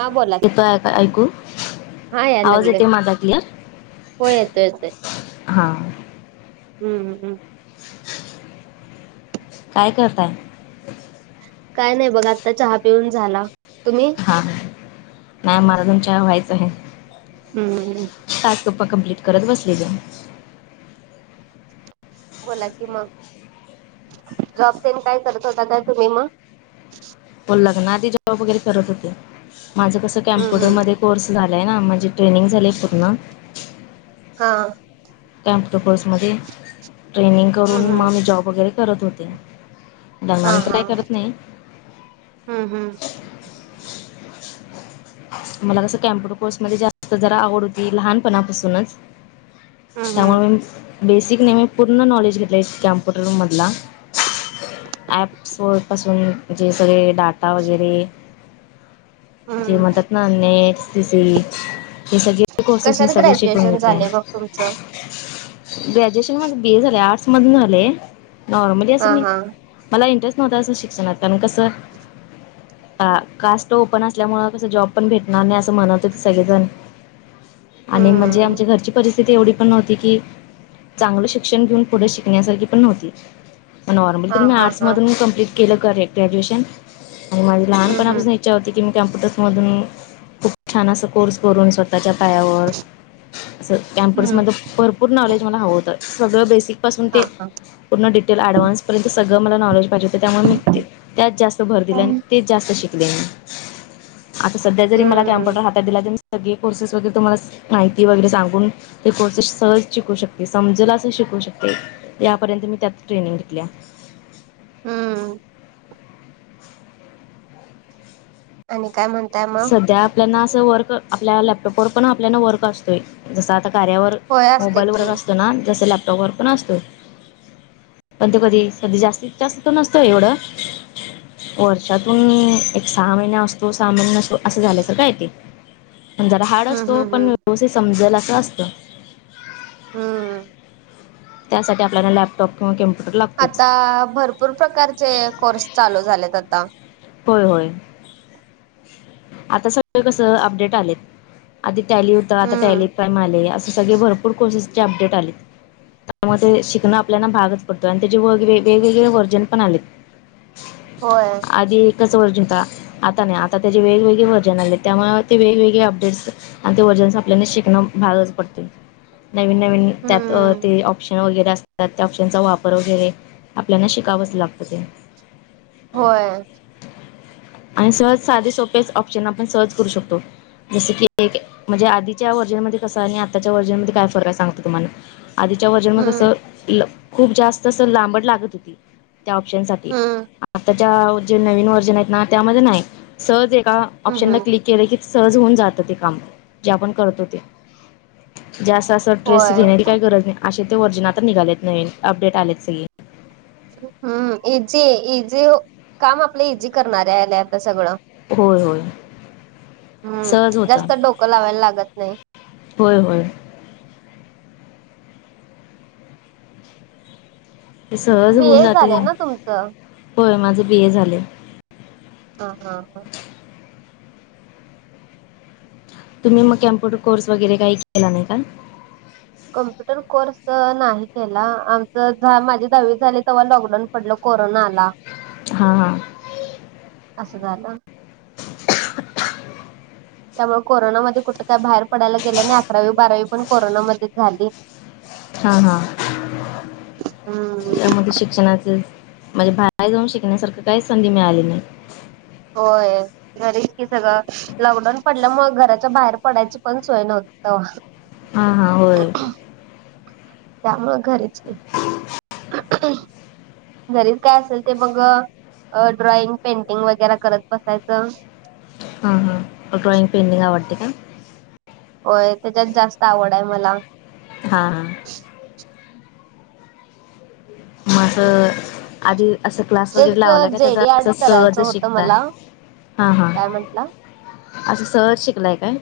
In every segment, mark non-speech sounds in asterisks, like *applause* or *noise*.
हा बोला येतय आता ऐकू हा यायला आवाज लागलंय. येतोय माझा क्लियर हो येतोय येतोय हा हम्म हम्म काय करताय? काय नाही बघ आता चहा पिऊन झाला तुम्ही? हां हा नाही माझा अजून चहा व्हायचा आहे. हम्म हम्म टास्क प कंप्लीट करत बसलेले बोला कि मग जॉब तेन काय करत होता काय तुम्ही मग हो लग्ना आधी जॉब वगैरे करत होते माझं कसं हम्म हम्म कॅम्प्युटरमध्ये कोर्स झालाय ना म्हणजे ट्रेनिंग झालये पूर्ण हा कम्प्युटर कोर्स मधे ट्रेनिंग हम्म करून हम्म म मी जॉब वगैरे करत होते. हा लग्नानंतर हा काही करत नाही. हम्म हम्म मला कसं कॅम्प्युटर कोर्स मध्ये जास्त जरा आवड होती लहानपणापासूनच हम्म हम्म. त्यामुळ मी बेसिक नाही मी पूर्ण नॉलेज घेतलंय कॅम्प्युटर मधला ॲप्स व पासून म्हणजे सगळे डाटा वगैरे ते हम्म म्हणतात ना नेट सी सी हे सगळे ते कोर्सेस मी कशात सगळे शिकून ग्रॅज्युएशन घेतले. झालंय मग तुमचं? ग्रॅज्युएशन माझ बीए झालंय आर्टस मधून झालय नॉर्मली हा असं मी हा मला इंटरेस्ट नव्हता अस शिक्षणात अन कसं अ कास्ट ओपन असल्यामूळ कस जॉब पण भेटणार नाही अस म्हणत होते सगळे जण आणि म्हणजे हम्म आमच्या घरची परिस तिथी एवढी पण नव्हती की चांगलं शिक्षण घेऊन पुढे शिकण्यासारखी पण नव्हती. नॉर्मल हा तरी मी हा आर्टस हा मधून कॉम्प्लेट केलं करे ग्रॅज्युएशन आणि माझे हम्म हम्म लहानपणापासून इच्छा होती की मी कॅम्प्युटर्स मधून खूप छान अस कोर्स करून स्व स्वतःच्या पायावर असं कम्प्युटर्स हम्म मधलं भरपूर नॉलेज मला हवं होतं सगळं बेसिक पासून हा ते हा. पूर्ण डिटेल ॲडव्हान्सपर्यंत सगळंला मला नॉलेज पाहिजे तर त्यामुळे मी त्या त्यात जास्त भर दिल आणि हम्म तेच जास्त शिकले मी आता सध्या जरी मला कॅम्प्युटर हातात दिला तरी सगळे कोर्सेस वगैरे तुम्हाला माहिती वगैरे सांगून ते कोर्सेस सहज शिकू शकते समजेल अस शिकू शकते. यापर्यंत मी त्यात ट्रेनिंग घेतलिया. हम्म आणि काय म्हण सध्या आपल्याना असं वर्क आपल्या लॅपटॉपवर पण आपल्यालना वर्क असतोय जस आता कार्यावर होय असते मोबाईलवर की असतो ना जसं लॅपटॉपवर पण असतोय. पण त्यो कधी कधी जास्तीत जास्त नसतोय एवढं वर्षातून एक सहा महिने असतो सहा महीने असं झालतर काय ते पण जरा हार्ड हम्म असतो हम्म पण हम्म व्यवस्थित समजल असं असतं. हम्म त्यासाठी आपल्याला लॅप टॉप किंव्हा कम्प्युटर लाग आता भरपूर प्रकारचे कोर्स चालू झालेत आता. होय होय. आता सगळं कस अपडेट आलेत आधी टॅली होत आता हम्म टॅली प्राईम आले. सगळे भरपूर कोर्सेसचे अपडेट आलेत. त्यामुळे ते शिकणं आपल्याला भागच पडत आणि त्याचे वगरे वेगवेगळे वर्जन पण आलेत. होय. आधी एकच व्हर्ज होता आता नाही आता त्याचे वेगवेगळे व्हर्जन आले त्यामुळे ते वेगवेगळे अपडेट्स आणि ते वर्जनस आपल्याने शिकणं भागच पडते. नवीन नवीन त्यात अ हम्म ते ऑप्शन वगैरे असत त्या ऑप्शनचा वापर वगैरे आपल्याना शिकावच लागत ते. होय आणि सहज साधे सोपेच ऑप्शन आपण सहज करू शकतो. जस की एक म्हणजे आधीच्या व्हर्जन मध्ये कसं आणि आताच्या वर्जन मध्ये काय फरक आहे सांगते तुम्हाला आधीच्या वर्जन मध्ये हम्म कसं खूप जास्त अस लांबट लागत होती. त्या ऑप्शन साठी हम्म आताच्या जे नवीन व्हर्जन आहेत ना त्यामध्ये नाही सहज एका हम्म ऑप्शनला हम्म नकली केलं की सहज होऊन जात ते काम जे आपण करतो ते ज्या अस अस तर ट्रेस होय. घेण्याची काही गरज नाही असे ते वर्जिन आता निघालेत नवीन अपडेट आलेत सगळे. हम्म इझी इझी काम आपलं इझी करणारे आले आता सगळं. होय होय हम्म सहज होतं जास्त डोकं लावायला लागत नाही. होय होय ते सहज बी होऊन ए जाते झालंय ना तुमचं? होय माझ बी ए झाले. हा हा हा तुम्ही मग कम्प्युर कोर्स वगैरे काही केला नाही का? कम्प्युटर कोर्स नाही केला आमच जा माझी दहावी झाले तेव्हा लॉकडाऊन पडल कोरोनाला आला. हा- हा असं झालं *unintelligible* त्यामुळे कोरोनामध्ये कुठं, काय, बाहेर, पडायला गेलं नाही. अकरावी -बारावी पण कोरोनामध्ये झाली. हा- हा हम्म त्यामध्ये शिक्षणाचे माला बाहेर जाऊन शिकण्यासारखी काहीच संधी मिळाली नाही होय घरीच कि सगळं. लॉकडाऊन पडल्यामुळ घराच्या बाहेर पडायची पण सोय नव्हती तवा. हा हा होय त्यामुळें घरीच हम घरीच काय असेल ते बग ड्रॉइंग पेंटिंग वगैरे करत बसायचं. हा हां ड्रॉईंग पेंडीग आवडते का? होय त्याच्यात जास्त आवड आहे मला. हां- हां मगं आधी असं क्लास तेच वगैरे लावला का? त्याचा जेडी आर्ट अस सहज करायचं होतं शिकता? मला हा -हा काय म्हंटला? असं सहज शिकलाय काय?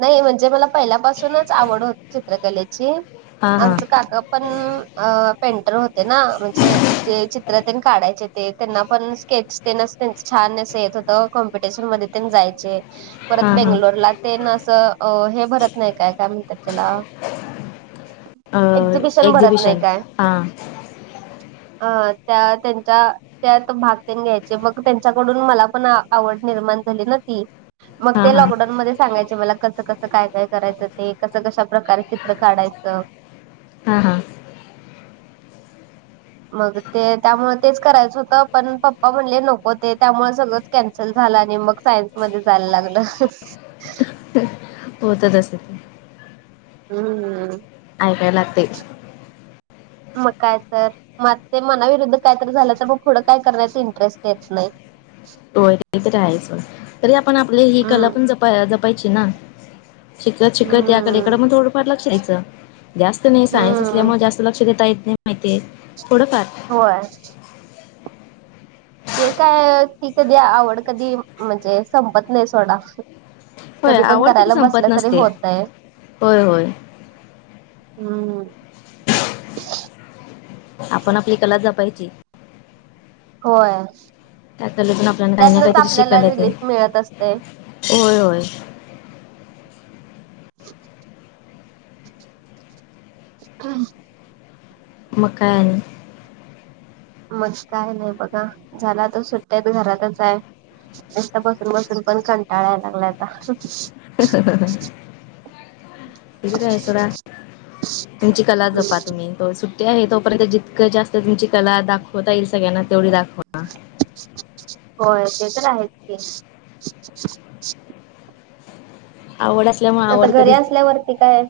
नाही, म्हणजे मला पहिल्यापासूनच आवड होती चित्रकलेची. हां हां आमचं काका पण...... अ पेंटर होते ना म्हणजे चित्र काढायचे ते त्यांना, पण स्केच ते त्यांन च छान असं येत होतं कॉम्पिटिशन मध्ये जायचे..... परत हां बेंगलोर ला ते -नाशिक- अ हे भरत नाही काय... काय म्हणतात त्याला? हां एक्झिबिशन भरत नाही काय? हां अ.... त्या त्यांच्या त्यात भाग ते घ्यायचे, मग त्यांच्याकडून मला पण आवड निर्माण झाली ना ती मग हां ते हां लॉकडाऊन मध्ये सांगायचे मला कसं- कसं काय- काय करायचं ते कसं, कशा, प्रकारे चित्र काढायचं हा, हां. मग ते त्यामुळे, तेच करायचं होतं. पण पप्पा म्हणले नको, ते त्यामुळे सगळंच कॅन्सल झालं आणि मग सायन्स मध्ये जायला लागलं. *unintelligible* *unintelligible* होतं, तसं पण. हम्म. ऐकायला लागतय. मग काय तर. मग आता ते मनाविरुद्ध काहीतरी झालं. तर मग पुढे काही करण्याचा इंटरेस्ट येत नाही. होय, ते तर आहेच होय. तरी आपण आपली ही कला हम्म पण जपा -जपायची ना. शिकत- शिकत या कलेकडं, हम्म. मग थोडफार लक्ष द्यायचं. जास्त नाही, सायन्स हम्म. असल्यामुळे जास्त लक्ष देता येत नाही. माहितेय. थोडंफार होय. ते काय, ती कधी, आवड कधी, म्हणजे संपत नाही, सोडा. होय कधी पण आवड कधी करायला संपत बसलं तरी नसते. होतय. होय होय हम्म. *unintelligible* आपण आपली कला जपायची. होय. त्या कलेतून आपल्याला काही ना त्यातनच काहीतरी आपल्याला रिलीफ मिळत असतय. होय-होय. *unintelligible* *unintelligible* मग काय आणि. मस्त, हाय नाही बघा. झाला आता सुट्ट्यात घरातच हाय. नुसतं बसून - बसून पण कंटाळा यायला लागलाय आता. *unintelligible* *unintelligible* तर आहे सोडा. तुमची कला जपा हम्म. तुम्ही. त सुट्टी आहे तोपर्यंत, जितकं जास्त तुमची कला दाखवता येईल सगळ्यांना तेवढी दाखवा. होय. ते तर आहेच की. आवड असल्यामुळे त आता आवड घरी कधीच असल्यावरती काय?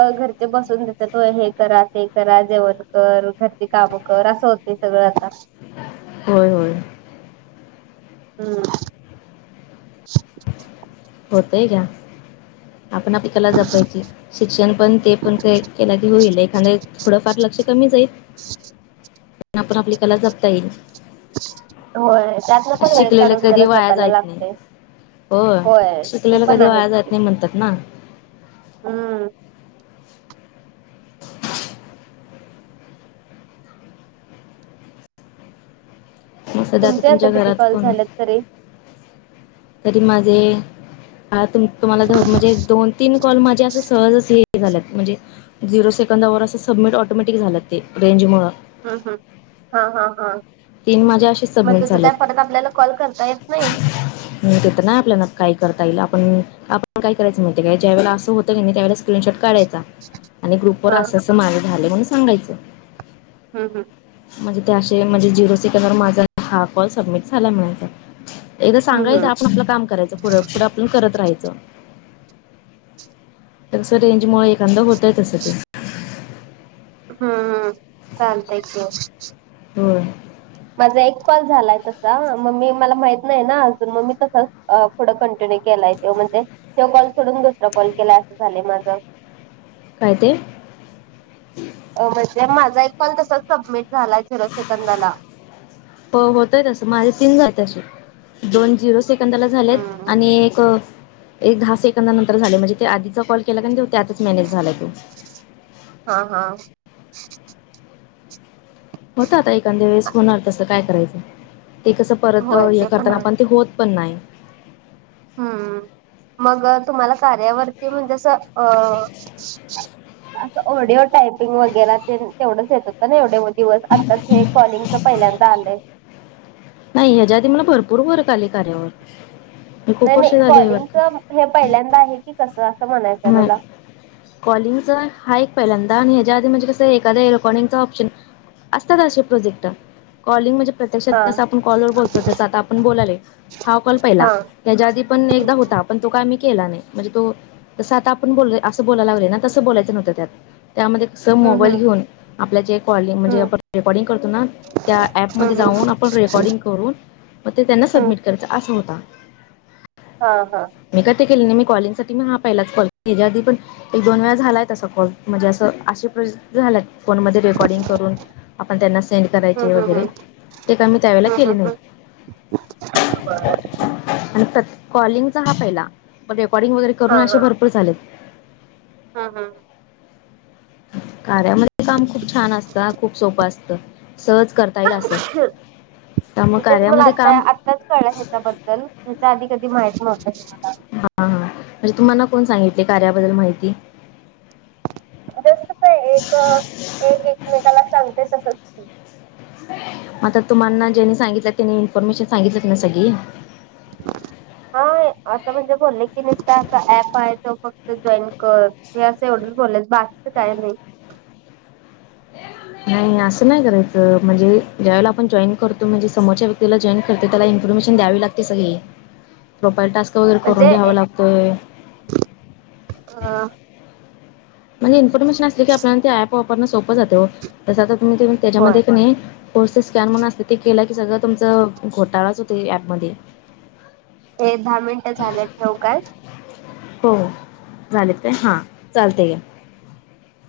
अ घरचे बसून देतेत व्हय? हे करा, ते करा. जेवण कर. घरची कामं कर. असं होत. हे सगळं आता. होय-होय. हम्म. होतय घ्या, आपण आपली कला जपायची. शिक्षण पण, ते पण, के केलं की होईल. एखादं थोडं फार लक्ष कमी जाईल. *inaudible* आपण आपली कला जपता येईल. होय. त्यातन पण वेळ शिकलेलं काढून जरा कधी वाया जपायला जात नाही लागतय. हो होय. ते शिकलेलं पण कधी आहेत वाया की. जात नाही म्हणतात ना हम्म. मग सध्या तुमचे आता तुमच्या किती घरात कॉल कोण झालेत, तरी. तरी माझे आ तुम - तुम्हाला धर म्हणजे दोन- तीन कॉल माझे असं सहजच हे झाल्यात. म्हणजे झिरो सेकंदावर असं सबमिट ऑटोमॅटिक झालं, ते. रेंज मुळं. हम्म- हम्म. हा, हा, तीन माझ्या हा. असे मग सबमिट तेच काय, झाल्यात परत आपल्याला कॉल करता येत नाही? ते तर नाही, आपल्याला काय करता येईल. आपण आपण काय करायचं नाही. *unintelligible* काय ज्यावेळेला असं होत क नाही. त्यावेळेला स्क्रीनशॉट काढायचा. आणि ग्रुपवर हा आसं - आसं माझं झालय, म्हणून सांगायचं. हम, हम. म्हणजे त्या अशे, म्हणजे झिरो सेकंदावर, माझा हा कॉल सबमिट झालाय म्हणायचा. एकदा हम्म सांगायचं. हम्म आपण आपलं काम करायचं. पुढं. पूडं आपण करत राहायचं. तस रेंजमुळे एखांद होत. त्या तसाठीं ते हम्मम् चालत क हो माझा एक कॉल झालाय तसा मम्मी मला माहित नाही ना अजून मम्मी तसंच अ पुढं कंटिन्यू केलाय तो म्हणजे ते कॉल सोडून दुसरं कॉल केलाय असं झालं माझं काहि तेे म्हणजे माझा एक कॉल तसा सबमिट झाला झिरो सेकंदाला प होतय असं माझे तीन जात अस दोन जिरो सेकंदाला झालेत हम्म आणि एक एक दहा सेकंद नंतर झाले म्हणजे ते आधीचा कॉल केला को त्यातच मॅनेज झालाय तो हा हा होत आता एखाद्या वेळेस होणार तसं काय करायचं ते कसं परत होय हे ते पण करताना आहे आपण ते होत उत् पन् नाही हम् मग तुम्हाला कार्यावरती म्हणजे असं अ असं ऑडिओ टायपिंग वगैरे ते तेवढंच येत होतं ना एवढे दिवस आता हे कॉलिंगच पहिल्यांदा आलंय नाही ह्याच्या आधी मला भरपूर फरक आली कार्यावर मी नाही खूप वर्ष नाही झाले कॉलिंगच वर्क हे पहिल्यांदा आहे की कसं असं म्हणायचं आहे नाही मला कॉलिंगचा हा एक पहिल्यांदा आणि ह्याच्या आधी म्हणे कसं एखाद्या इलेक्ट्रॉनिक चा ऑप्शन असत का असे प्रोजेक्ट कॉलिंग म्हणजे प्रत्यक्षात हा जस आपण कॉल वर बोलतो जस आता आपण बोलाले हा कॉल पहिला हा त्याच्या आधी पण एकदा होता पण तो काय मी केला नाही म्हणजे तो तसं आता आपण बोल असं बोलायला लागले ना तसं बोलायचं नवतं त्यात त्यामध्ये अस हम् मोबाईल हम घेऊन आपल्याचे कॉलिंग म्हणजे आपण हम रेकॉर्डिंग करतो ना त्या ऍपमध्ये हम हम जाऊन आपण रेकॉर्डिंग करून मग ते त्यांना हम सबमिट करचं असा होता हा हा मी का ते केले नाही मी कॉलिंग म ह पहिला कॉल हच्या आधी पण एक दोन वेळा झालायत असा कॉल म्हणजे असं अशे प झालाय फोनमध्ये रेकॉर्डिंग करून आपण त्यांना सेंड करायचे हम हम वगैरे हम ते का मी त्यावेळेला केले नाही ह आणि कॉलिंगचा हा पहिला पण रेकॉर्डिंग वगरे करून असे भरपर झालेत हा हा कार्यामध्ये काम खूप छान असतं खूप सोपं असतं सहज करता येईल असत तर मग कार्यामध्ये काम कळ ह्याच्याबद्दल ह्याच्या आधी कधी माहित नव्हतं तुम्हाला हा हा म्हणजे तुम्हाना कोण सांगितले कार्याबद्दल माहिती जस काय एक एक एकमेकाला सांगते तसच की ह म आता तुम्हाना जेनी सांगितलं त्यानी इन्फॉर्मेशन सांगितलंत ना सग हा असं म्हणजे बोलले की नसत असा ऍप आहे तो फक्त जॉईन कर हे असं एवढंच बोललंयच बाकीचं काय नाही नाही असं नाही करायचं म्हणजे ज्यावेळेला आपण जॉईन करतो म्हणजे समोरच्या व्यक्तीला जॉईन करते त्याला इन्फॉमेन द्यावी लागते सगळी *inaudible* *unintelligible* प्रोपााईल टास्क वगैरे करून घ्यावा लागतोय हा म्हणजे इन्फॉर्मेशन असली की आपल्याला प वापरणं सोपं जातेो जस आ तुम् होय त्याच्यामध्ये नाही कोड स्कॅन म्हण असते ते केला की सगळं तुमचा घोटाळाच होत ऍपमध्ये हे दहा मिनटं झालेत ठवकच हो झाले ते हा चालते या